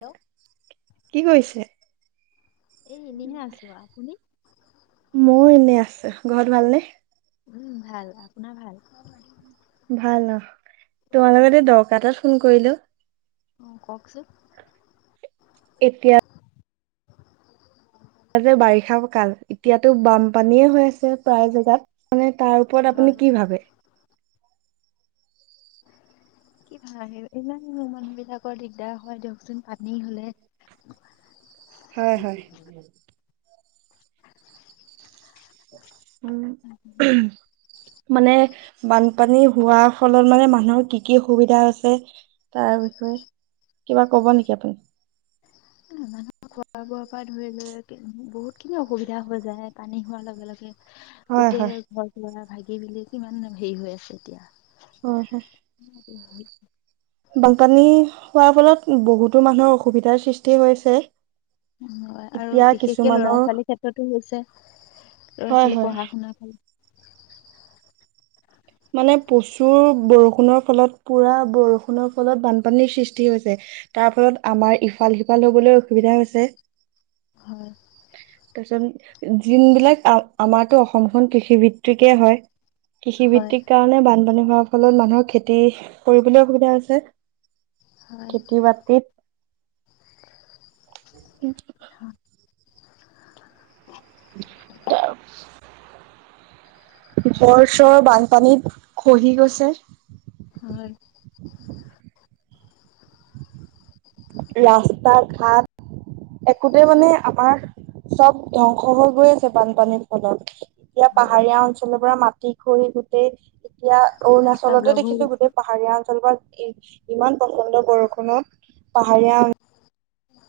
Hello কি কৈছে। এই এনেহে আছো আপুনি? ময়ো এনে আছো ঘৰত ভালনেে? উম, ভাল আপোনাৰ ভাল ভাল ন তোমাৰ লগত এই দৰকাৰ এটাত ফোন কৰিলো। অ কওক ছোন এতিয়া ততে বাৰিষা কাল এতিয়াতো বানপানীয়ে হৈ আছে প্ৰায় জেগাত। মানে তাৰ ওপৰত আপুনি হয় কি ভাবে? [inaudible] কি ভাল ইমান মানুহ বিলাকৰ দিগদাৰ হয় দিয়কচোন পানী হলে। হয় হয়। উম [unintelligible] মানে বানপানী হোৱাৰ ফলত মানে মানুহৰ কি কি অসুবিধা হৈছে? তাৰ বিষয়ে কিবা কব নেকি আপুনি? মানুহৰ খোৱা বোৱাৰ পৰা ধৰি লৈ বহুত খিনি অসুবিধা হৈ যায় পানী হোৱাৰ লগে লগে। হয় গোটেই হয়। ঘ লৰা ভাগি মেলি কিমান হেৰি হৈ আছে এতিয়া। হয় হয়। [inaudible] বানপানী হোৱাৰ ফলত বহুতো মানুহৰ অসুবিধাৰ সৃষ্টি হৈছে। হয় আৰু এতিয়া বিশেষকে লৰা কিছুমানৰ ছোৱালীৰ ক্ষেত্ৰতো হৈছে। ল'ৰা হয় -ছোৱালী হয় পঢ়া শুনাৰ খাল মানে প্ৰচুৰ বৰষুণৰ ফলত পুৰা বৰষুণৰ ফলত বানপানীৰ সৃষ্টি হৈছে। তাৰ ফলত আমাৰ ইফাল সিফাল হবলৈ অসুবিধা হৈছে। হয়। যোন বিলাক আ আমাৰটো অসমখন কৃষি ভিত্তিকে হয় কৃষি ভিত্ত হয় কাৰণে বানপানী হোৱাৰ ফলত মানুহৰ খেতি কৰিবলৈ অসুবিধা হৈছে। হয় খেতি বাতিত। [unintelligible] ঘৰ চৰ বানপানীত খহি গৈছে। আৰু। ৰাস্তা ঘাট। একোতে মানে আমাৰ চব ধ্বংস হৈ গৈ আছে বানপানীৰ ফলত। এতিয়া হয় পাহাৰীয়া অঞ্চলৰ পৰা মাটি খৰি গোটেই এতিয়া ৰাস্তা অৰুণাচলতেো ব্লক হৈ দেখিছো গৈছে গোতেই পাহাৰ। পাহাৰীয়া অঞ্চল ইমান পচন্দ বৰষুনত পাহাৰীয়া অ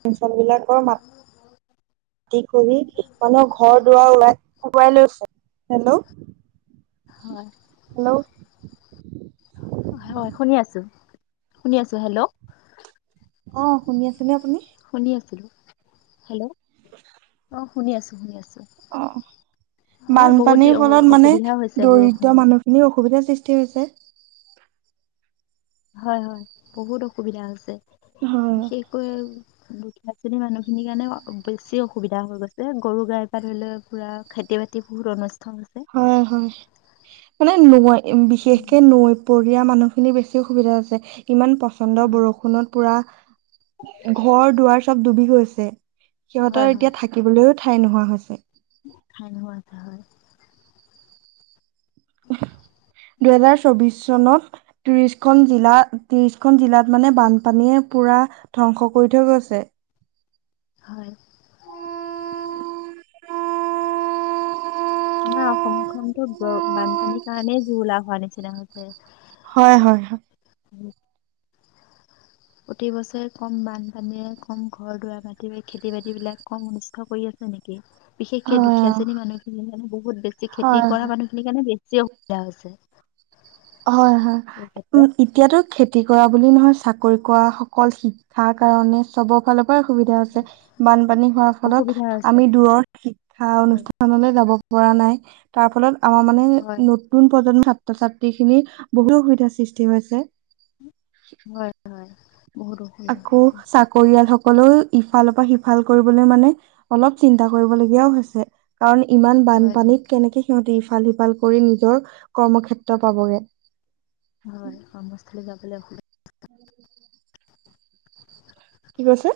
অঞ্চলবিলাকৰ মাত আতি কৰি মানুহক ঘৰ দুৱাৰ ৱ আকুৱাই লৈছে হেল্ল' হয় হেল্ল' হয় শুনি আছো শুনি আছো হেল্ল' অঁ, শুনি আছে নে আপুনি? শুনি আছিলো হেল্ল'। অ [inaudible] শুনি আছো শুনি আছো। অঁ, হয় বহুত দি বানপানীৰ অ ফলত মানে অসুবিধা হৈছে দৰিদ্ৰ বৰষুণৰ মানুহখিনি অস সুবিধাৰ সৃষ্টি হৈছে। হয় হয় বহুত অসুবিধা হৈছে হয় বিশেষকৈ দুখীয়া শ্ৰেণীৰ মানুহ খিনিৰ কাৰণে বেছি অসুবিধা হৈ গৈছে গৰু গাই পা ধৰি ললে পুৰা খাদ্য তি অনু হয় হয় মানে নৈ বিশেষকে নৈ পৰিয়া মানুহখিনি বেছি অসুবিধা আছে ইমান পচন্দ বৰষুণত পুৰা। ঘৰ দুৱাৰ চব ডুবি গৈছে হয় সিহঁতৰ হয় এতিয়া থাকিবলৈও ঠাই নোহোৱা হৈছে। খুৱচা হয়। দুহেজাৰ চৌবিশ চনত। ত্ৰিশখন জিলা, ত্ৰিশখন জিলাত মানে বানপানীয়ে পুৰা ধ্বংস কৰি থৈ গৈছে। হয় [unintelligible] ন অসমখনতো বানপানীৰ কাৰণেই জৰোলা হোৱা নিচিনা হ হৈছে হয় হয় হয় প্ৰতি বছৰে কম বানপানীয়ে কম ঘৰ দুৱাৰ মাটি খেতি বাতি বিলাক কম অনিষ্ট কৰি আছে হয় নেকি বিশেষকে হয় অ দুখীয়া শ্ৰেণী মানুহখিনিৰ কাৰণে বহুত বেছি খেতি হয় কৰা মানুহখিনিৰ কাৰণে বেছি অসুবিধা হৈছে হয় হয় এই উ ক্ষেত্ৰত এতিয়াতো খেতি তি কৰা বুলি নহয় চাকৰি কৰা সকল শিক্ষাৰ কাৰণে চ ফাল সুবিধা আছে বানপানী হোৱাৰ ফলত অসুবিধা হৈছে আমি দূৰৰ শিক্ষা হয় অনুষ্ঠানলৈ যাব পৰা নাই তাৰ ফলত আমাৰ মানে হয় নতুন প্ৰজন্ম ছাত্ৰ ছাত গোটেইখিনি বহু অসুবিধাৰ সৃষ্টি হৈছে হয় হয় বহুত অসুবিধা আকৌ চাকৰিয়াল সকলেও ইফালৰ পৰা সিফাল ভাল কৰিবলৈ মানে অলপ চিন্তা কৰিবলগীয়াও হৈছে কাৰণ ইমান হয় বানপানীত কেনেকে সিহঁতি ভাল সিফাল কৰি নিজৰ কৰ্মক্ষেত্ৰ পাবগৈ হয় কমস্থলী যাবলৈ কি কৈছে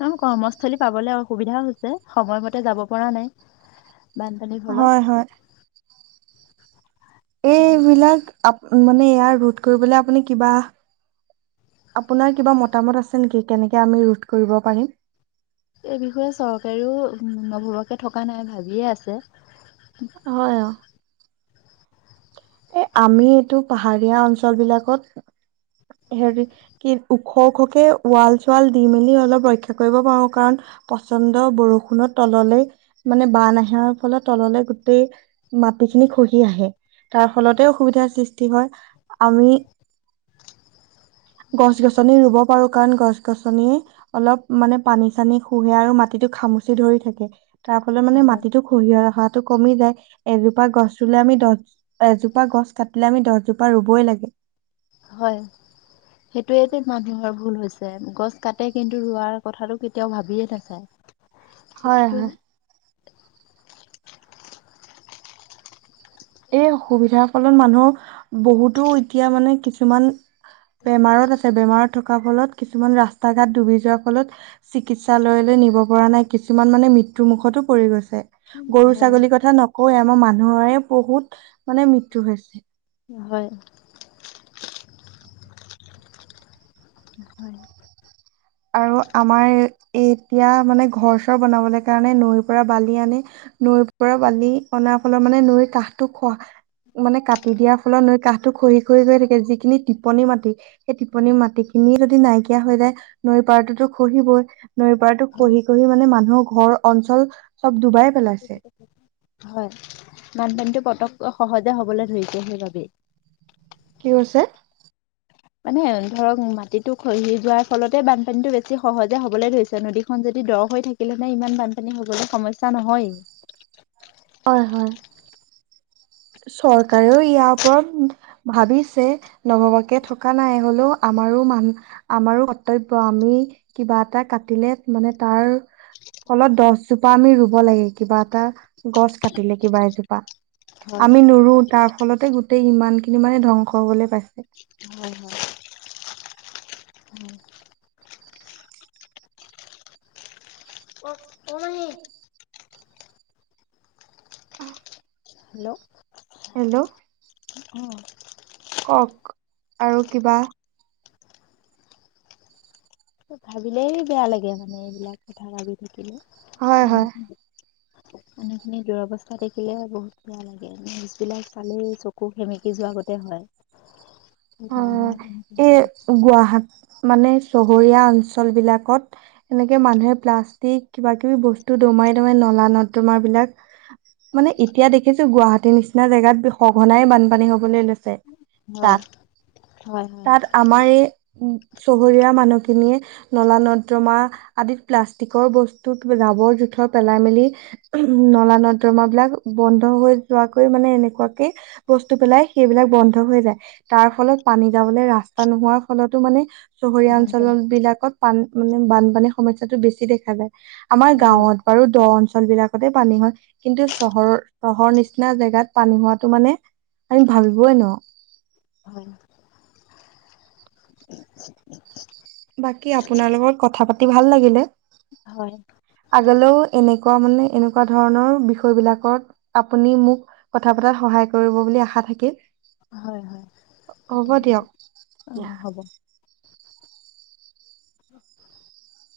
ন কৰ্মস্থলী পাবলে অসুবিধা হৈছে সময়মতে যাব পৰা নাই বানপানীৰ হয় হয় ফলত এইবিলাক আ মানে ইয়াৰ ৰোধ কৰিবলৈ আপুনি কিবা আপোনাৰ কিবা মতামত আছে নেকি কেনেকে আমি ৰোধ কৰিব পাৰিম এই বিষয়ে চৰকাৰীও নভবাকে থকা নাই ভাবিয়ে আছে হয় অ এ আমি এইটো পাহাৰীয়া অঞ্চল বিলাকত হেৰি কি ওখ ওখকে ৱাল চুৱাল দি মেলি অলপ ৰক্ষা কৰিব পাৰো কাৰণ পচন্দ বৰষুণৰ তললৈ মানে বান আহাৰ ফলত তললে গোটেই মাটিখিনি খহি আহে তাৰ ফলতে অসুবিধাৰ সৃষ্টি হয় আমি গছ গছনি ৰুব পাৰো কাৰ কিছুমান গছ গছনিয়ে অলপ মানে পানী চানী শুহে আৰু মাটিটো খামুচি ধৰি থাকে তাৰ ফলে মানে হয় মাটিতটো খৰিহিয়াই ৰখা টো কমি যায় এজোপা গছ ৰুলে আমি দহ এজোপা গছ কাটিলে আমি দহজোপা ৰুবই লাগে হয় সেইটোয়ে টো মানুহৰ ভুল হৈছে গছ কাটে কিন্তু ৰোৱাৰ কথাটো কেতিয়াও ভাবিয়ে নাচায় হয় সেইটোতো হয় এই অসুবিধাৰ ফলত মানুহ বহুতো এতিয়া মানে কিছুমান বেমাৰত আছে বেমাৰত থকাৰ ফলত কিছুমান ৰাস্তা ঘাট ডুবি যোৱাৰ ফলত চিকিৎসালয়লৈ নিব পৰা নাই কিছুমান মানে মৃত্যু মুুখতো পৰি গৈছে গৰু হয় ছাগলীৰ কথা নকওঁয়ে আমাৰ মানুহৰে বহুত মানে মৃত্যু হৈছে হয় হয় আৰু আমাৰ এ এতিয়া মানে ঘৰ চৰ বনাবলৈ কাৰণে নৈৰ পৰা বালি আনি নৈৰ পৰা বালি অনাৰ ফলৰ মানে নৈৰ কাহটো খোৱা মানে কাটি দিয়াৰ ফলত নৈ কাহটো খৰি খৰি গৈ থাকে যিখিনি টিপনি মাটি সেই টিপনি মাটি খিনি [unintelligible] যদি নাইকিয়া হৈ যায় নৈ পাৰটোতো খহিবই নৈ পাৰতো হয় খহি খহি মানে মানুহৰ ঘৰ অঞ্চল চব ডুবাই ফল আছে হয় বানপানি টো পতকে সহজে হবলৈ ধৰিছে সেইবাবেই কি হৈছে? মানে ধৰক মাটিো খহি যোৱাৰ ফলতে বানপানীতটো বেছি সহজে হবলে ধৰিছে নদীখন যবি দৰ হৈ থাকিলে নে ইমান বানপানী হবলৈ সমস্যা নহয়। হয় হয় চৰকাৰেও ইয়াৰ ওপৰত ভাবিছে নববাকে থকা নাই হলেও আমাৰো মান আমাৰ কৰ্তব্য আমি কিবা এটা কাটিলে মানে তাৰ ফলত দহজোপা আমি ৰুব লাগে কিবা এটা। গছ কাটিলে কিবা এজোপা হয় আমি নুৰো তাৰ ফলতে গোটেই ইমানখিনি মানে ধ্বংস হবলে পাইছে। হয় হয় হয় অ আহ। Hello hello. অ কওক আৰু কিবা? ভাবিলেই বেয়া লাগে মানে এইবিলাক কথা ভাবি থাকিলে হয় মানু হয় মানুখিনি দুৰৱস্থা দেখিলে বহুত বেয়া লাগে মছবিলাক চালেই চকু সেমেকি যোৱাগতে হয়। বহুত মানুহৰ তেনেকুৱা অ' এই হয় গুৱাহাট মানে চহৰীয়া অঞ্চল বিলাকত এনেকে মানুহে প্লাষ্টিক কিবা কিবি বস্তু তোমাই তোমে নলা নদ তোমাৰ বিলাক মানে এতিয়া দেখিছো গুৱাহাটীৰ নিচিনা জেগাত সঘনাই বানপানী হবলৈ লৈছে। হয়। তাত হয় হয় তাত আমাৰ এই উ চহৰীয়া মানুহখিনিয়ে নলা নৰ্দ্ৰমা আদিত প্লাষ্টিকৰ বস্তু জাবৰ জোথৰ পেলাই মেলি নলা নদ দ্ৰম বিলাক বন্ধ হৈ যোৱাকৈ মানে এনেকুৱাকে বস্তু পেলাই সেইবিলাক বন্ধ হৈ যায়। তাৰ ফলত পানী যাবলৈ ৰাস্তা নোহোৱাৰ ফলতো মানে চহৰীয়া হয় অঞ্চল বিলাকত পান মানে বানপানীৰ সমস্য়াটো বেছি দেখা যায় আমাৰ গাঁৱত বাৰু দ অঞ্চল ল বিলাকতে পানী হয় কিন্তু চহৰৰ চহৰৰ নিচিনা জেগাত পানী হোৱাতটো মানে আমি ভাবিবই ন। হয়। [inaudible] বাকী আপোনাৰ লগত কথা পাতি ভাল লাগিলে, হয় আগলেও এনে ক মানে এনেকুৱা ধৰণৰ বিষয় বিলাকত আপুনি মোক কথা পতাত সহায় কৰিব বুলি আখা খা থাকিল। হয় হয় হ'ব পাতিম দিয়ক। অ' হ'ব। উম